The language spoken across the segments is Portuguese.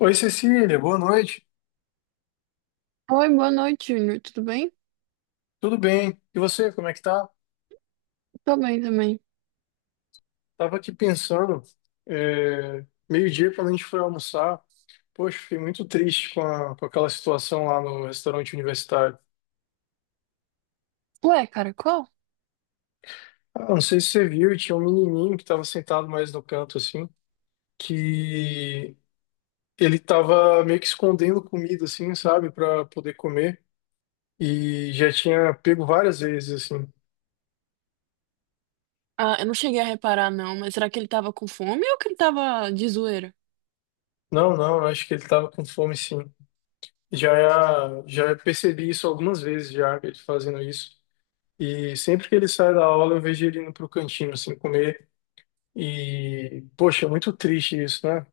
Oi, Cecília, boa noite. Oi, boa noite, Júnior. Tudo bem? Tudo bem? E você, como é que tá? Tô bem também. Tava aqui pensando, meio-dia quando a gente foi almoçar, poxa, fiquei muito triste com aquela situação lá no restaurante universitário. Ué, caracol? Ah, não sei se você viu, tinha um menininho que estava sentado mais no canto, assim, que ele tava meio que escondendo comida, assim, sabe, para poder comer, e já tinha pego várias vezes, assim. Ah, eu não cheguei a reparar, não, mas será que ele tava com fome ou que ele tava de zoeira? Não, não, eu acho que ele tava com fome, sim. Já percebi isso algumas vezes já, ele fazendo isso. E sempre que ele sai da aula, eu vejo ele indo pro cantinho, assim, comer. E, poxa, é muito triste isso, né?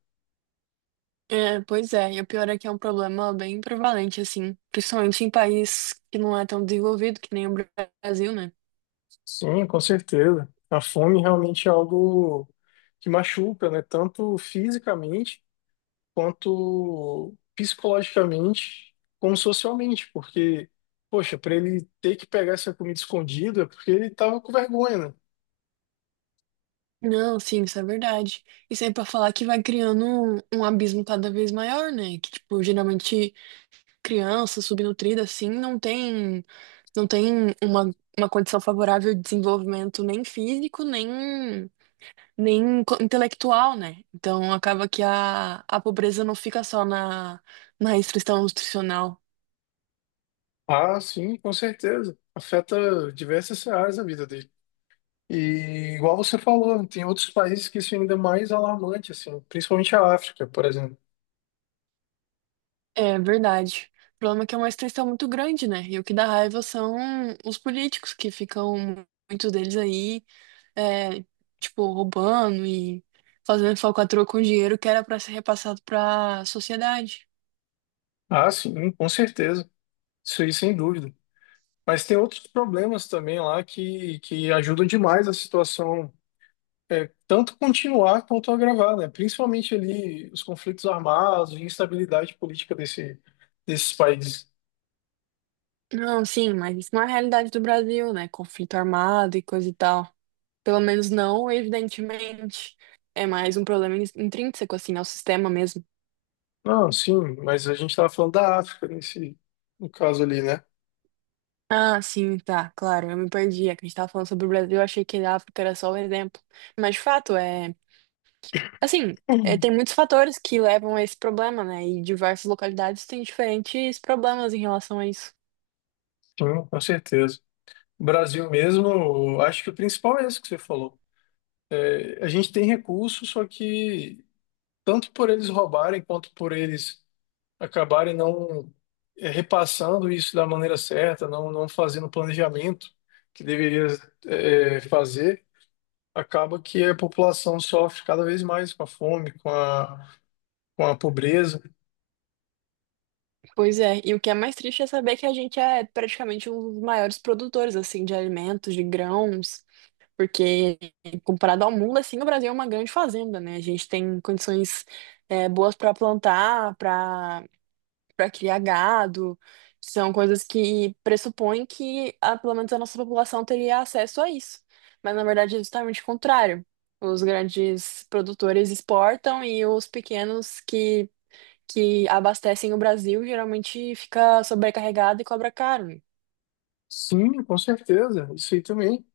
É, pois é, e o pior é que é um problema bem prevalente, assim, principalmente em país que não é tão desenvolvido, que nem o Brasil, né? Sim, com certeza. A fome realmente é algo que machuca, né? Tanto fisicamente, quanto psicologicamente, como socialmente. Porque, poxa, para ele ter que pegar essa comida escondida, é porque ele tava com vergonha, né? Não, sim, isso é verdade. Isso aí pra falar que vai criando um abismo cada vez maior, né? Que, tipo, geralmente criança subnutrida, assim, não tem. Não tem uma condição favorável de desenvolvimento nem físico, nem, nem intelectual, né? Então acaba que a pobreza não fica só na, na restrição nutricional. Ah, sim, com certeza. Afeta diversas áreas da vida dele. E igual você falou, tem outros países que isso é ainda mais alarmante, assim, principalmente a África, por exemplo. É verdade. O problema é que é uma restrição muito grande, né? E o que dá raiva são os políticos que ficam, muitos deles aí, é, tipo, roubando e fazendo falcatrua com dinheiro que era para ser repassado para a sociedade. Ah, sim, com certeza. Isso aí, sem dúvida. Mas tem outros problemas também lá que ajudam demais a situação tanto continuar quanto agravar, né? Principalmente ali os conflitos armados e instabilidade política desses países. Não, sim, mas isso não é a realidade do Brasil, né? Conflito armado e coisa e tal. Pelo menos não, evidentemente. É mais um problema intrínseco, assim, ao sistema mesmo. Não, sim, mas a gente estava falando da África no caso ali, né? Ah, sim, tá, claro, eu me perdi. É que a gente tava falando sobre o Brasil, eu achei que a África era só o exemplo. Mas, de fato, é... Assim, é, Uhum. tem muitos fatores que levam a esse problema, né? E diversas localidades têm diferentes problemas em relação a isso. Sim, com certeza. O Brasil mesmo, eu acho que o principal é isso que você falou. A gente tem recursos, só que tanto por eles roubarem quanto por eles acabarem não repassando isso da maneira certa, não, não fazendo o planejamento que deveria fazer acaba que a população sofre cada vez mais com a fome, com a pobreza. Pois é, e o que é mais triste é saber que a gente é praticamente um dos maiores produtores, assim, de alimentos, de grãos, porque, comparado ao mundo, assim, o Brasil é uma grande fazenda, né? A gente tem condições, é, boas para plantar, para criar gado. São coisas que pressupõem que, ah, pelo menos, a nossa população teria acesso a isso. Mas, na verdade, é justamente o contrário. Os grandes produtores exportam e os pequenos que abastecem o Brasil geralmente fica sobrecarregado e cobra caro, né? Sim, com certeza, isso aí também.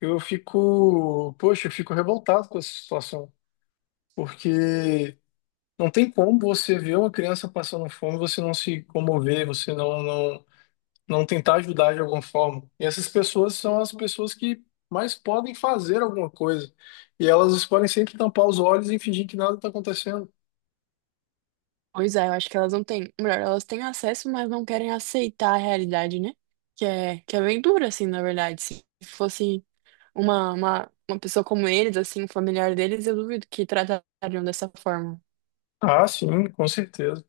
Eu fico, poxa, eu fico revoltado com essa situação, porque não tem como você ver uma criança passando fome, você não se comover, você não tentar ajudar de alguma forma. E essas pessoas são as pessoas que mais podem fazer alguma coisa. E elas podem sempre tampar os olhos e fingir que nada está acontecendo. Pois é, eu acho que elas não têm. Melhor, elas têm acesso, mas não querem aceitar a realidade, né? Que é bem dura, assim, na verdade. Se fosse uma pessoa como eles, assim, um familiar deles, eu duvido que tratariam dessa forma. Ah, sim, com certeza.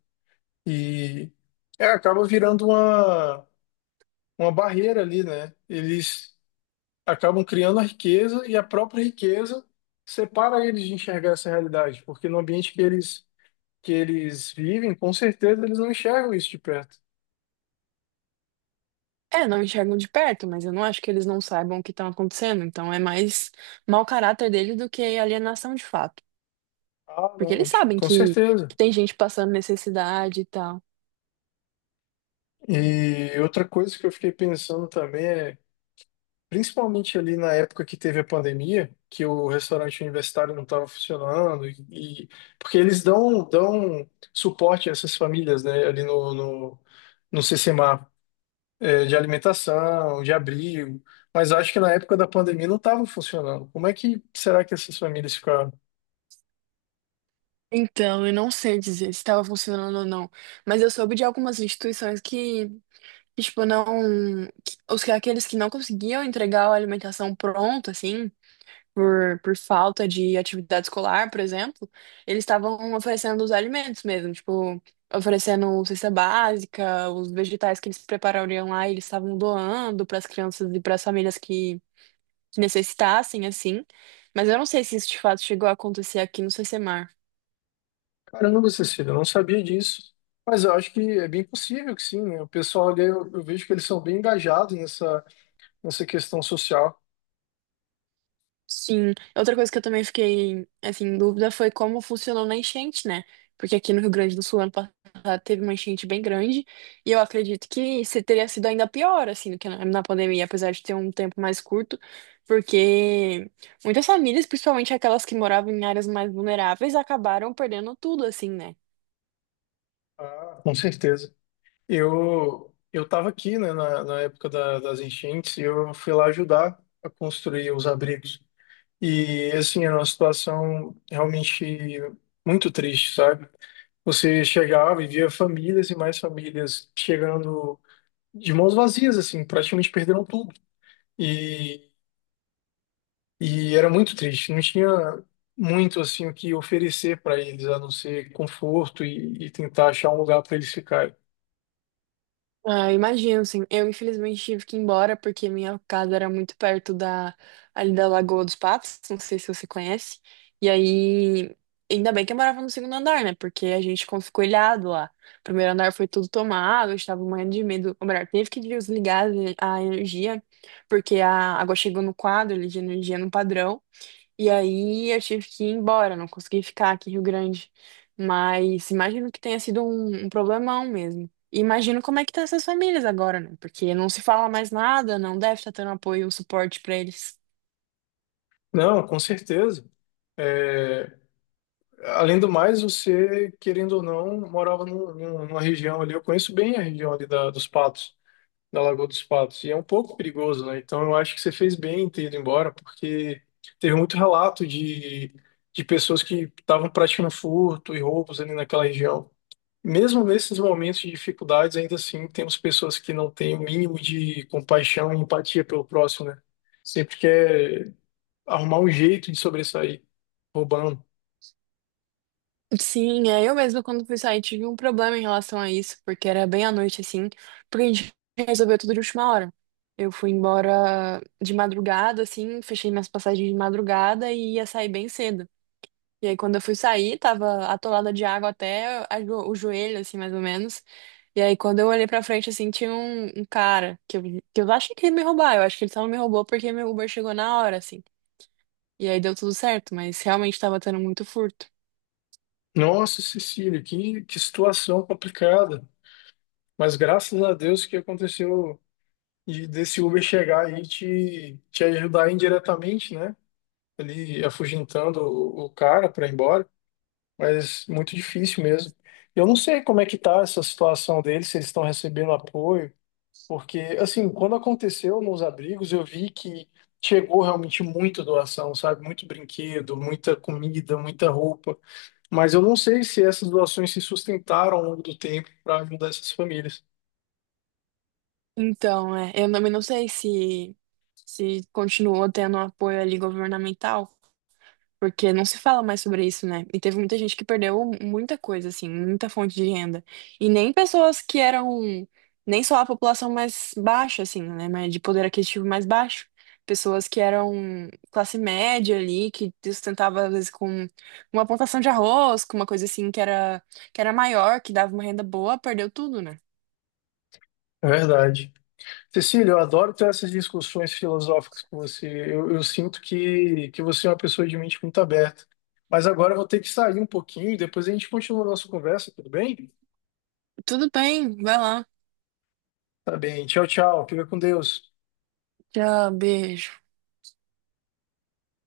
E acaba virando uma barreira ali, né? Eles acabam criando a riqueza e a própria riqueza separa eles de enxergar essa realidade, porque no ambiente que eles vivem, com certeza eles não enxergam isso de perto. É, não enxergam de perto, mas eu não acho que eles não saibam o que está acontecendo. Então é mais mau caráter deles do que alienação de fato. Ah, Porque não, eles sabem com certeza. que tem gente passando necessidade e tal. E outra coisa que eu fiquei pensando também é principalmente ali na época que teve a pandemia, que o restaurante universitário não estava funcionando, e- porque eles dão suporte a essas famílias, né, ali no, no, no CCMA, de alimentação, de abrigo, mas acho que na época da pandemia não estava funcionando. Como é que será que essas famílias ficaram? Então, eu não sei dizer se estava funcionando ou não. Mas eu soube de algumas instituições que... E, tipo, não. Aqueles que não conseguiam entregar a alimentação pronta, assim, por falta de atividade escolar, por exemplo, eles estavam oferecendo os alimentos mesmo, tipo, oferecendo cesta básica, os vegetais que eles preparariam lá, eles estavam doando para as crianças e para as famílias que necessitassem, assim. Mas eu não sei se isso de fato chegou a acontecer aqui no C C. Caramba, Cecília, eu não sabia disso. Mas eu acho que é bem possível que sim, né? O pessoal ali, eu vejo que eles são bem engajados nessa questão social. Sim, outra coisa que eu também fiquei, assim, em dúvida foi como funcionou na enchente, né? Porque aqui no Rio Grande do Sul, ano passado, teve uma enchente bem grande e eu acredito que se teria sido ainda pior, assim, do que na pandemia, apesar de ter um tempo mais curto, porque muitas famílias, principalmente aquelas que moravam em áreas mais vulneráveis, acabaram perdendo tudo, assim, né? Ah, com certeza. Eu estava aqui, né, na época da- das enchentes e eu fui lá ajudar a construir os abrigos. E assim, era uma situação realmente muito triste, sabe? Você chegava e via famílias e mais famílias chegando de mãos vazias, assim, praticamente perderam tudo. E, e era muito triste, não tinha muito assim o que oferecer para eles, a não ser conforto e tentar achar um lugar para eles ficarem. Ah, imagino, sim. Eu, infelizmente, tive que ir embora porque minha casa era muito perto da, ali da Lagoa dos Patos, não sei se você conhece. E aí, ainda bem que eu morava no segundo andar, né? Porque a gente ficou escoelhado lá. O primeiro andar foi tudo tomado, a gente tava morrendo de medo. Ou melhor, teve que desligar a energia, porque a água chegou no quadro ali de energia no padrão. E aí eu tive que ir embora, não consegui ficar aqui em Rio Grande. Mas imagino que tenha sido um problemão mesmo. E imagino como é que tá essas famílias agora, né? Porque não se fala mais nada, não deve estar tendo apoio, um suporte pra eles. Não, com certeza. eh, Além do mais, você, querendo ou não, morava numa região ali. Eu conheço bem a região dos Patos, da Lagoa dos Patos, e é um pouco perigoso, né? Então eu acho que você fez bem em ter ido embora, porque teve muito relato de pessoas que estavam praticando furto e roubos ali naquela região. Mesmo nesses momentos de dificuldades, ainda assim, temos pessoas que não têm o mínimo de compaixão e empatia pelo próximo, né? Sempre quer arrumar um jeito de sobressair, roubando. Sim, é, eu mesma quando fui sair tive um problema em relação a isso, porque era bem à noite assim, porque a gente resolveu tudo de última hora. Eu fui embora de madrugada, assim, fechei minhas passagens de madrugada e ia sair bem cedo. E aí, quando eu fui sair, tava atolada de água até a o joelho, assim, mais ou menos. E aí, quando eu olhei pra frente, assim, tinha um cara que eu achei que ia me roubar. Eu acho que ele só não me roubou porque meu Uber chegou na hora, assim. E aí deu tudo certo, mas realmente tava tendo muito furto. Nossa, Cecília, que situação complicada. Mas graças a Deus que aconteceu e desse Uber chegar aí e te ajudar indiretamente, né? Ele afugentando o cara para ir embora, mas muito difícil mesmo. Eu não sei como é que tá essa situação deles, se eles estão recebendo apoio, porque, assim, quando aconteceu nos abrigos, eu vi que chegou realmente muita doação, sabe? Muito brinquedo, muita comida, muita roupa. Mas eu não sei se essas doações se sustentaram ao longo do tempo para ajudar essas famílias. Então, é, eu também não sei se continuou tendo um apoio ali governamental, porque não se fala mais sobre isso, né? E teve muita gente que perdeu muita coisa, assim, muita fonte de renda. E nem pessoas que eram, nem só a população mais baixa, assim, né? Mas de poder aquisitivo mais baixo. Pessoas que eram classe média ali, que sustentava, às vezes, com uma plantação de arroz, com uma coisa assim que era maior, que dava uma renda boa, perdeu tudo, né? É verdade. Cecília, eu adoro ter essas discussões filosóficas com você. Eu sinto que você é uma pessoa de mente muito aberta. Mas agora eu vou ter que sair um pouquinho, depois a gente continua a nossa conversa, tudo bem? Tudo bem, vai lá. Tá bem. Tchau, tchau. Fica com Deus. Tchau, beijo.